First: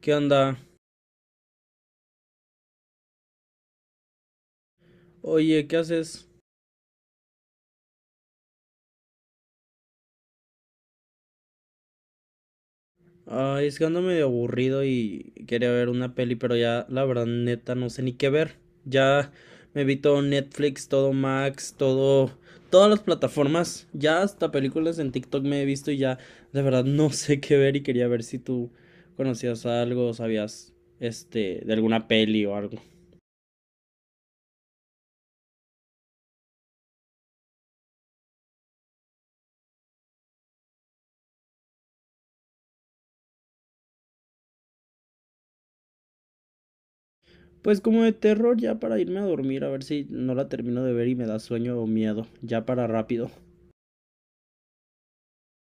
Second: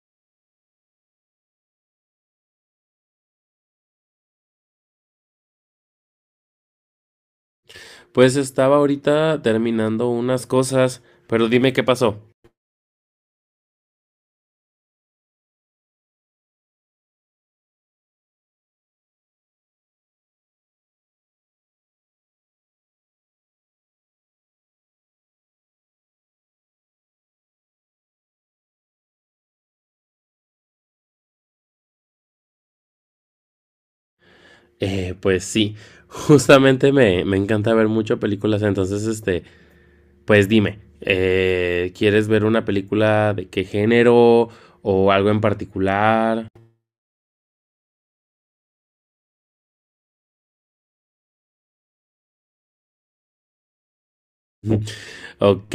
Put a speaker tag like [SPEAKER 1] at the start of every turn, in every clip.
[SPEAKER 1] ¿Qué onda? Oye, ¿qué haces?
[SPEAKER 2] Pues estaba ahorita terminando unas cosas, pero dime qué pasó.
[SPEAKER 1] Ay, es que ando medio aburrido y quería ver una peli, pero ya la verdad neta no sé ni qué ver. Ya me vi todo Netflix, todo Max, todo todas las plataformas, ya hasta películas en TikTok me he visto y ya de verdad no sé qué ver y quería ver si tú conocías algo, o sabías este de alguna peli o algo.
[SPEAKER 2] Pues sí, justamente me encanta ver mucho películas, entonces pues dime, ¿quieres ver una película de qué género o algo en particular?
[SPEAKER 1] Pues como de terror ya para irme a dormir, a ver si no la termino de ver y me da sueño o miedo, ya para rápido.
[SPEAKER 2] Ok,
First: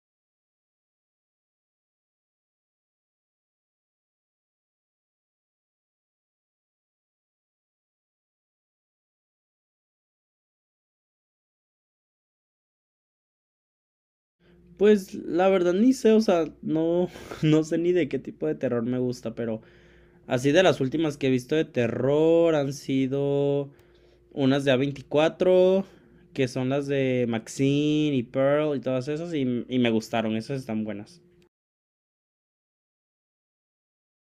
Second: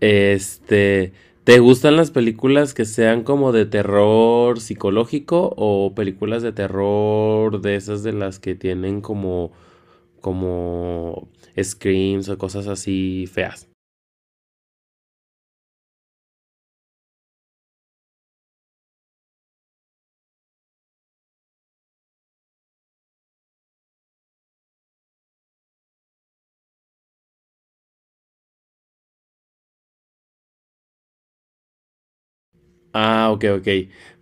[SPEAKER 2] este, ¿te gustan las películas que sean como de terror psicológico o películas de terror de esas de las que tienen como como screams o cosas así feas?
[SPEAKER 1] Pues la verdad ni sé, o sea, no, no sé ni de qué tipo de terror me gusta, pero así de las últimas que he visto de terror han sido unas de A24 que son las de Maxine y Pearl y todas esas, y me gustaron, esas están buenas.
[SPEAKER 2] Ah, ok, ok.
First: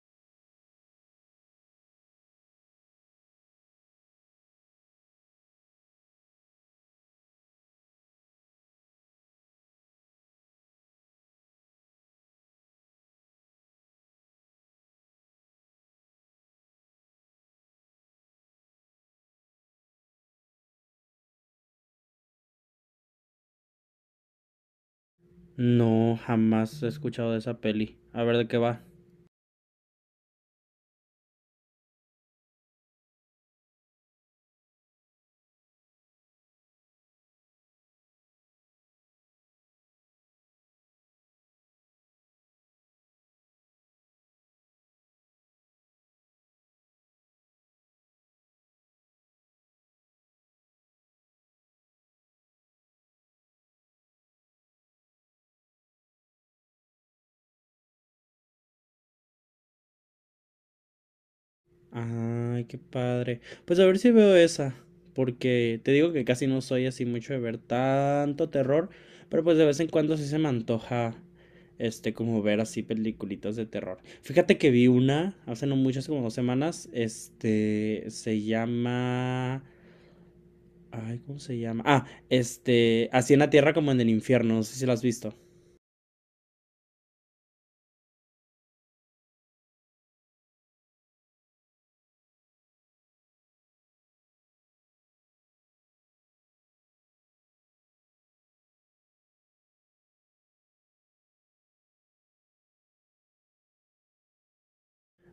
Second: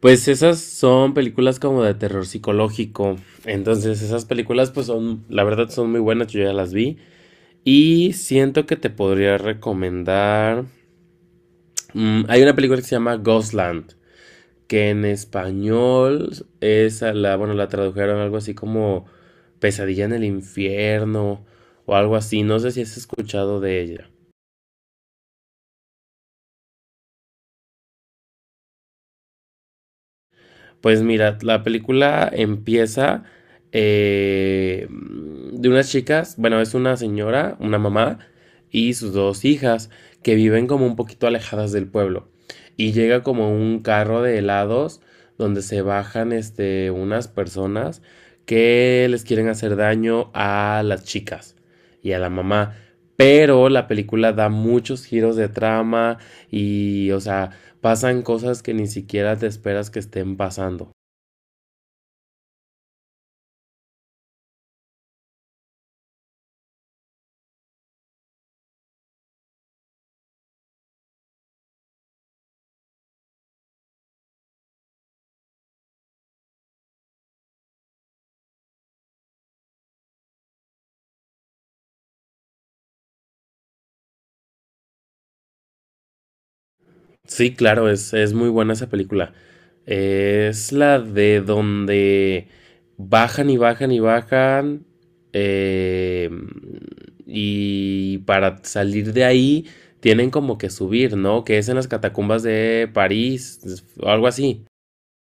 [SPEAKER 2] Pues esas son películas como de terror psicológico. Entonces esas películas pues son, la verdad son muy buenas, yo ya las vi. Y siento que te podría recomendar... hay una película que se llama Ghostland, que en español es a la, bueno, la tradujeron algo así como Pesadilla en el infierno o algo así. No sé si has escuchado de ella.
[SPEAKER 1] No, jamás he escuchado de esa peli. A ver de qué va.
[SPEAKER 2] Pues mira, la película empieza eh, de unas chicas, bueno, es una señora, una mamá y sus dos hijas que viven como un poquito alejadas del pueblo. Y llega como un carro de helados donde se bajan unas personas que les quieren hacer daño a las chicas y a la mamá. Pero la película da muchos giros de trama y, o sea, pasan cosas que ni siquiera te esperas que estén pasando.
[SPEAKER 1] Ay, qué padre. Pues a ver si veo esa, porque te digo que casi no soy así mucho de ver tanto terror, pero pues de vez en cuando sí se me antoja, este, como ver así peliculitas de terror. Fíjate que vi una hace no mucho, hace como 2 semanas, este, se llama, ay, ¿cómo se llama? Ah, este, así en la tierra como en el infierno, no sé si la has visto.
[SPEAKER 2] Sí, claro, es muy buena esa película. Es la de donde bajan y bajan y bajan. eh, y para salir de ahí tienen como que subir, ¿no? Que es en las catacumbas de París, o algo así.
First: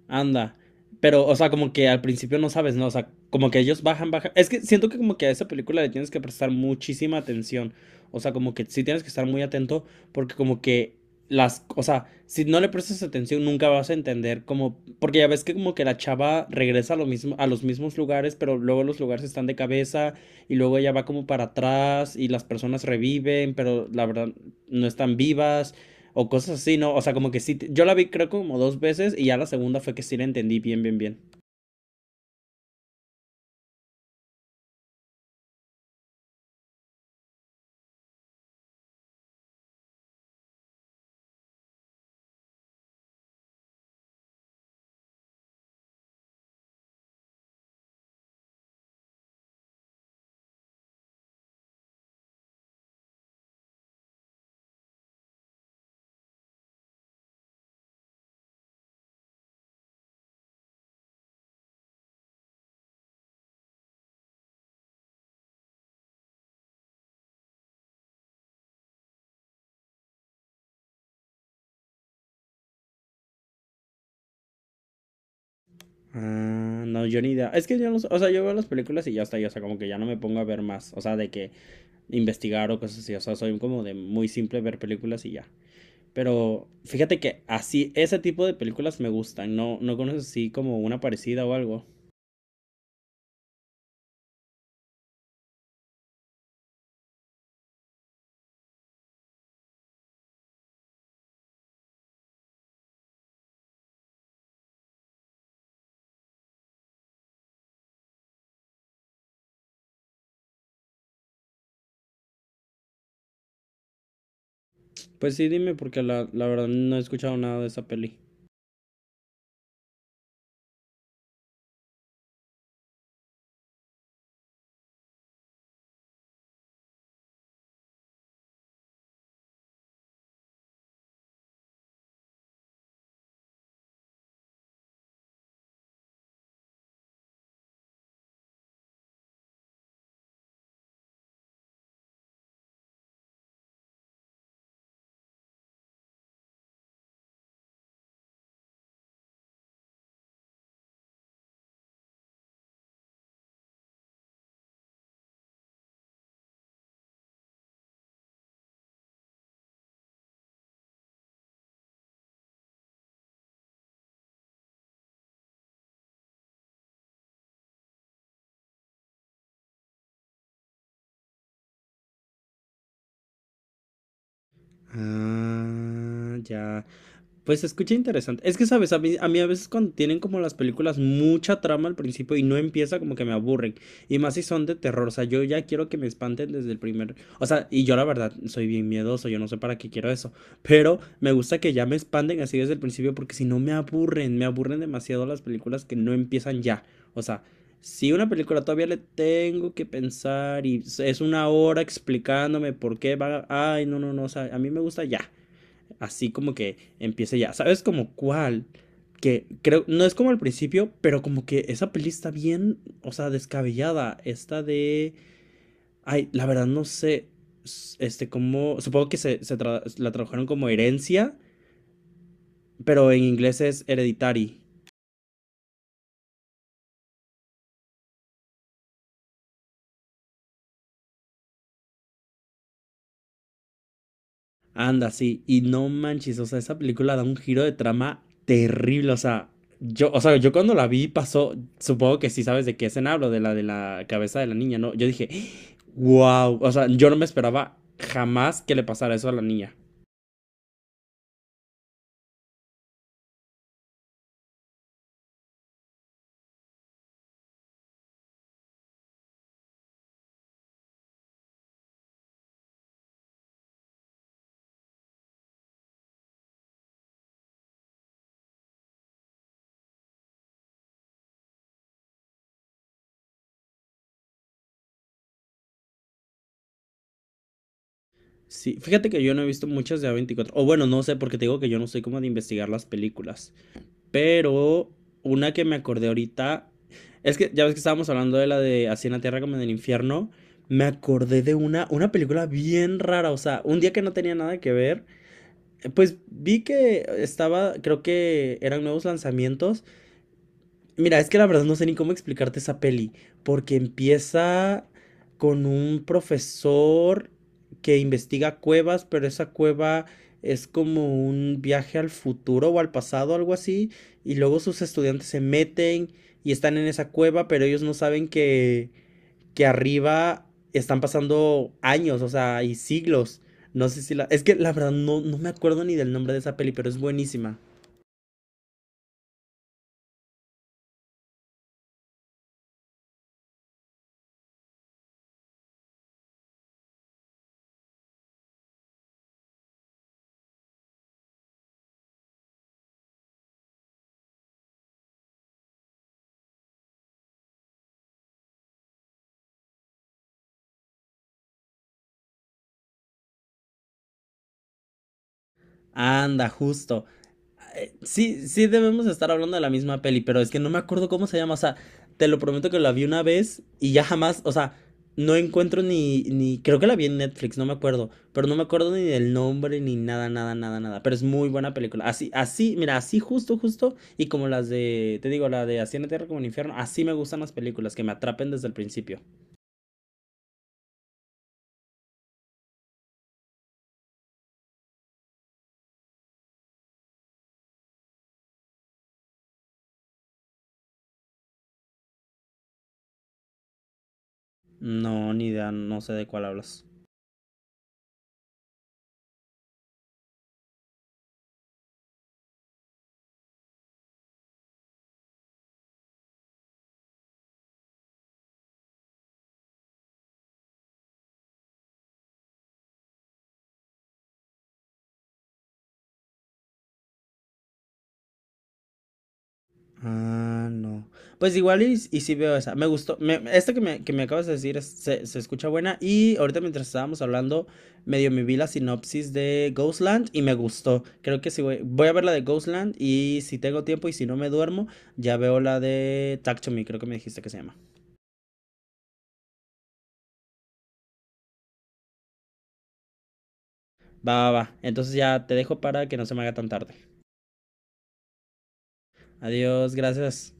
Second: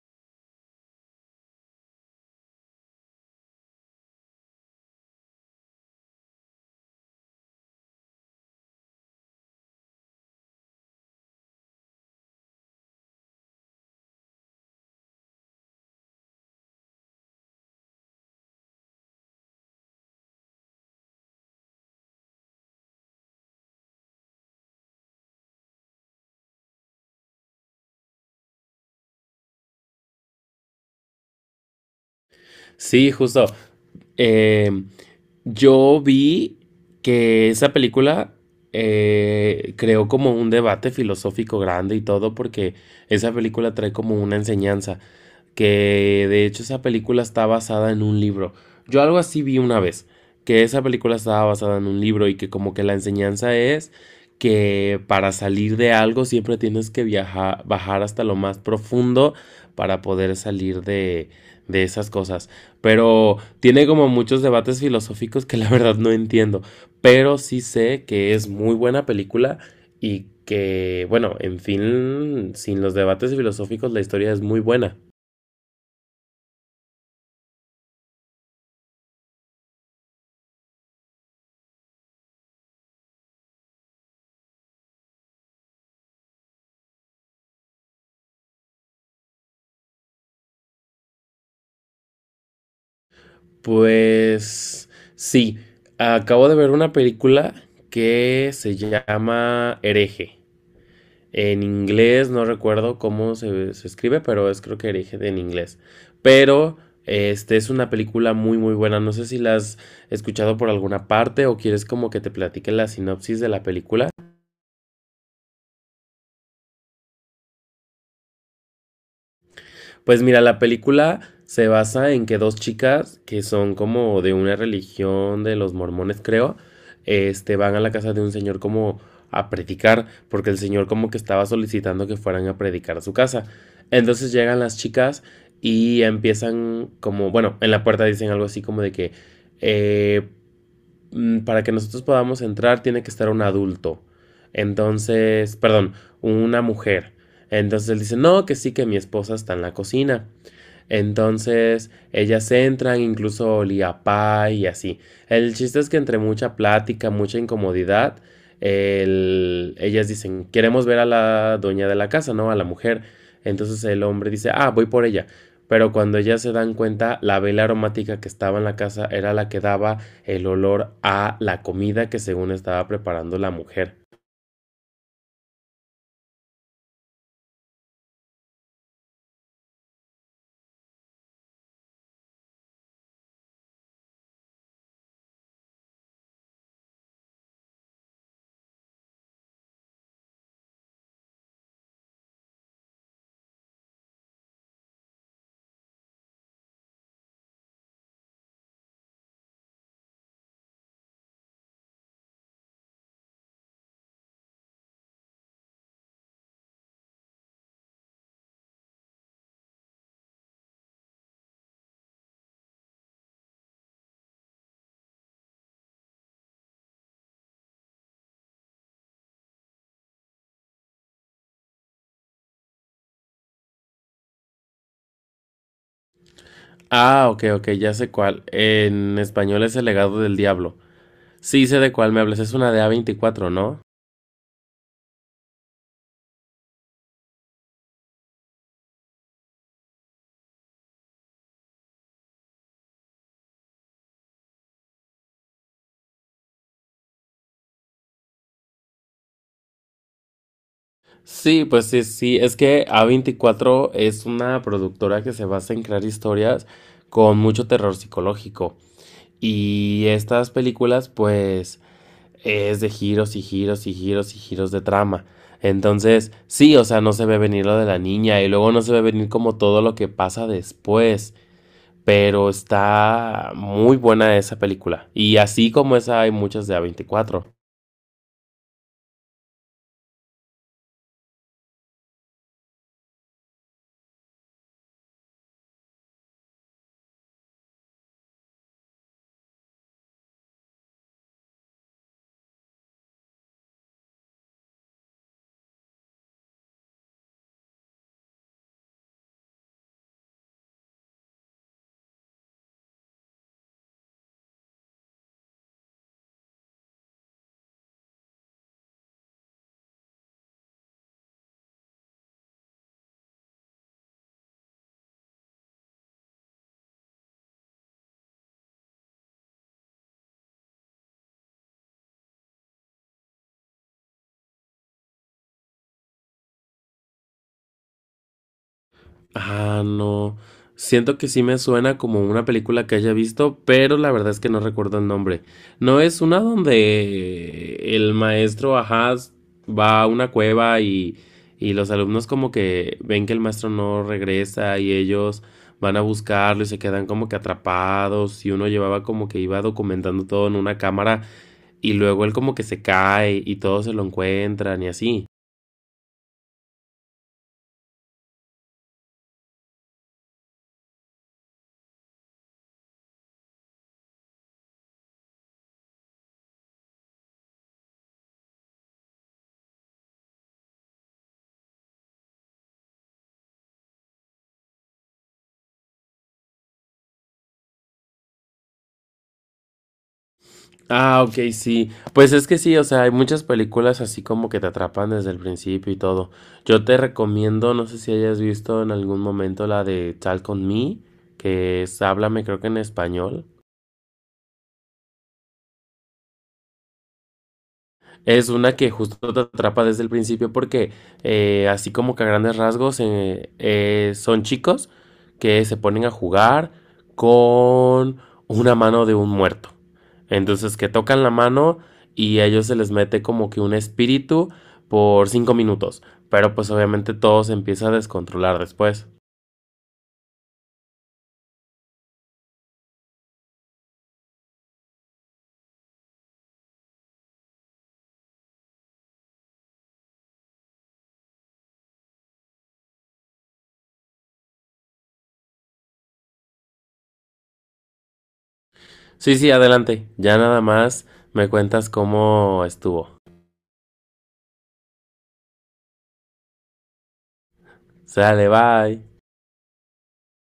[SPEAKER 1] Anda. Pero, o sea, como que al principio no sabes, ¿no? O sea, como que ellos bajan, bajan. Es que siento que como que a esa película le tienes que prestar muchísima atención. O sea, como que sí tienes que estar muy atento porque como que las, o sea, si no le prestas atención nunca vas a entender como, porque ya ves que como que la chava regresa a lo mismo, a los mismos lugares, pero luego los lugares están de cabeza y luego ella va como para atrás y las personas reviven, pero la verdad no están vivas. O cosas así, ¿no? O sea, como que sí. Yo la vi creo como dos veces y ya la segunda fue que sí la entendí bien, bien, bien.
[SPEAKER 2] Sí, justo. Eh, yo vi que esa película creó como un debate filosófico grande y todo porque esa película trae como una enseñanza, que de hecho esa película está basada en un libro. Yo algo así vi una vez, que esa película estaba basada en un libro y que como que la enseñanza es que para salir de algo siempre tienes que viajar, bajar hasta lo más profundo para poder de esas cosas. Pero tiene como muchos debates filosóficos que la verdad no entiendo. Pero sí sé que es muy buena película y que, bueno, en fin, sin los debates filosóficos la historia es muy buena.
[SPEAKER 1] Ah, no, yo ni idea. Es que yo no, o sea, yo veo las películas y ya está, y, o sea, como que ya no me pongo a ver más, o sea, de que investigar o cosas así, o sea, soy como de muy simple ver películas y ya. Pero fíjate que así, ese tipo de películas me gustan, no, no conoces así como una parecida o algo.
[SPEAKER 2] Pues sí, acabo de ver una película que se llama Hereje. En inglés, no recuerdo cómo se escribe, pero es creo que origen en inglés. Pero es una película muy muy buena. No sé si la has escuchado por alguna parte o quieres como que te platique la sinopsis de la película.
[SPEAKER 1] Pues sí, dime, porque la verdad no he escuchado nada de esa peli.
[SPEAKER 2] Pues mira, la película se basa en que dos chicas que son como de una religión de los mormones, creo, van a la casa de un señor como a predicar, porque el señor como que estaba solicitando que fueran a predicar a su casa. Entonces llegan las chicas y empiezan como, bueno, en la puerta dicen algo así como de que eh, para que nosotros podamos entrar tiene que estar un adulto. Entonces, perdón, una mujer. Entonces él dice, no, que sí, que mi esposa está en la cocina. Entonces, ellas entran, incluso olía a pie y así. El chiste es que entre mucha plática, mucha incomodidad, ellas dicen, queremos ver a la dueña de la casa, ¿no? A la mujer. Entonces el hombre dice, ah, voy por ella. Pero cuando ellas se dan cuenta, la vela aromática que estaba en la casa era la que daba el olor a la comida que según estaba preparando la mujer.
[SPEAKER 1] Ah, ya. Pues se escucha interesante. Es que, ¿sabes? A mí, a mí a veces cuando tienen como las películas mucha trama al principio y no empieza como que me aburren. Y más si son de terror. O sea, yo ya quiero que me espanten desde el primer... O sea, y yo la verdad soy bien miedoso. Yo no sé para qué quiero eso. Pero me gusta que ya me espanten así desde el principio porque si no me aburren. Me aburren demasiado las películas que no empiezan ya. O sea, si una película todavía le tengo que pensar y es una hora explicándome por qué va. Ay, no, no, no. O sea, a mí me gusta ya. Así como que empiece ya. ¿Sabes como cuál? Que creo, no es como al principio, pero como que esa peli está bien, o sea, descabellada. Esta de. Ay, la verdad no sé. Este, como. Supongo que la tradujeron como herencia, pero en inglés es hereditary.
[SPEAKER 2] Ah, ok, ok, ya sé cuál. En español es el legado del diablo. Sí, sé de cuál me hablas, es una de A24, ¿no?
[SPEAKER 1] Anda, sí, y no manches, o sea, esa película da un giro de trama terrible, o sea, yo cuando la vi pasó, supongo que sí sabes de qué escena hablo, de la cabeza de la niña, ¿no? Yo dije, wow, o sea, yo no me esperaba jamás que le pasara eso a la niña.
[SPEAKER 2] Sí, pues sí, sí, es que A24 es una productora que se basa en crear historias con mucho terror psicológico. Y estas películas, pues, es de giros y giros y giros y giros de trama. Entonces, sí, o sea, no se ve venir lo de la niña y luego no se ve venir como todo lo que pasa después. Pero está muy buena esa película. Y así como esa hay muchas de A24.
[SPEAKER 1] Sí, fíjate que yo no he visto muchas de A24. O bueno, no sé, porque te digo que yo no soy como de investigar las películas. Pero una que me acordé ahorita. Es que ya ves que estábamos hablando de la de Así en la Tierra como en el infierno. Me acordé de una película bien rara. O sea, un día que no tenía nada que ver. Pues vi que estaba. Creo que eran nuevos lanzamientos. Mira, es que la verdad no sé ni cómo explicarte esa peli, porque empieza con un profesor que investiga cuevas, pero esa cueva es como un viaje al futuro o al pasado, algo así, y luego sus estudiantes se meten y están en esa cueva, pero ellos no saben que arriba están pasando años, o sea, y siglos. No sé si la... Es que la verdad no, no me acuerdo ni del nombre de esa peli, pero es buenísima.
[SPEAKER 2] Ah, no. Siento que sí me suena como una película que haya visto, pero la verdad es que no recuerdo el nombre. ¿No es una donde el maestro, ajá, va a una cueva y los alumnos como que ven que el maestro no regresa y ellos van a buscarlo y se quedan como que atrapados y uno llevaba como que iba documentando todo en una cámara y luego él como que se cae y todos se lo encuentran y así?
[SPEAKER 1] Anda, justo. Sí, sí debemos estar hablando de la misma peli, pero es que no me acuerdo cómo se llama. O sea, te lo prometo que la vi una vez y ya jamás, o sea, no encuentro ni, ni, creo que la vi en Netflix, no me acuerdo, pero no me acuerdo ni del nombre ni nada, nada, nada, nada. Pero es muy buena película. Así, así, mira, así justo, justo, y como las de, te digo, la de Así en la Tierra como en el Infierno, así me gustan las películas, que me atrapen desde el principio.
[SPEAKER 2] Ah, ok, sí. Pues es que sí, o sea, hay muchas películas así como que te atrapan desde el principio y todo. Yo te recomiendo, no sé si hayas visto en algún momento la de Talk on Me, que es Háblame, creo que en español.
[SPEAKER 1] No, ni idea, no sé de cuál hablas.
[SPEAKER 2] Es una que justo te atrapa desde el principio porque así como que a grandes rasgos son chicos que se ponen a jugar con una mano de un muerto. Entonces que tocan la mano y a ellos se les mete como que un espíritu por 5 minutos. Pero pues obviamente todo se empieza a descontrolar después.
[SPEAKER 1] Ah, no. Pues igual y sí veo esa. Me gustó. Me, esta que me, acabas de decir se escucha buena. Y ahorita mientras estábamos hablando, medio me vi la sinopsis de Ghostland y me gustó. Creo que sí voy a ver la de Ghostland y si tengo tiempo y si no me duermo, ya veo la de Talk to Me, creo que me dijiste que se llama.
[SPEAKER 2] Sí, sí, adelante. Ya nada más me cuentas cómo estuvo.
[SPEAKER 1] Va, va, va. Entonces ya te dejo para que no se me haga tan tarde.
[SPEAKER 2] Sale, bye.
[SPEAKER 1] Adiós, gracias.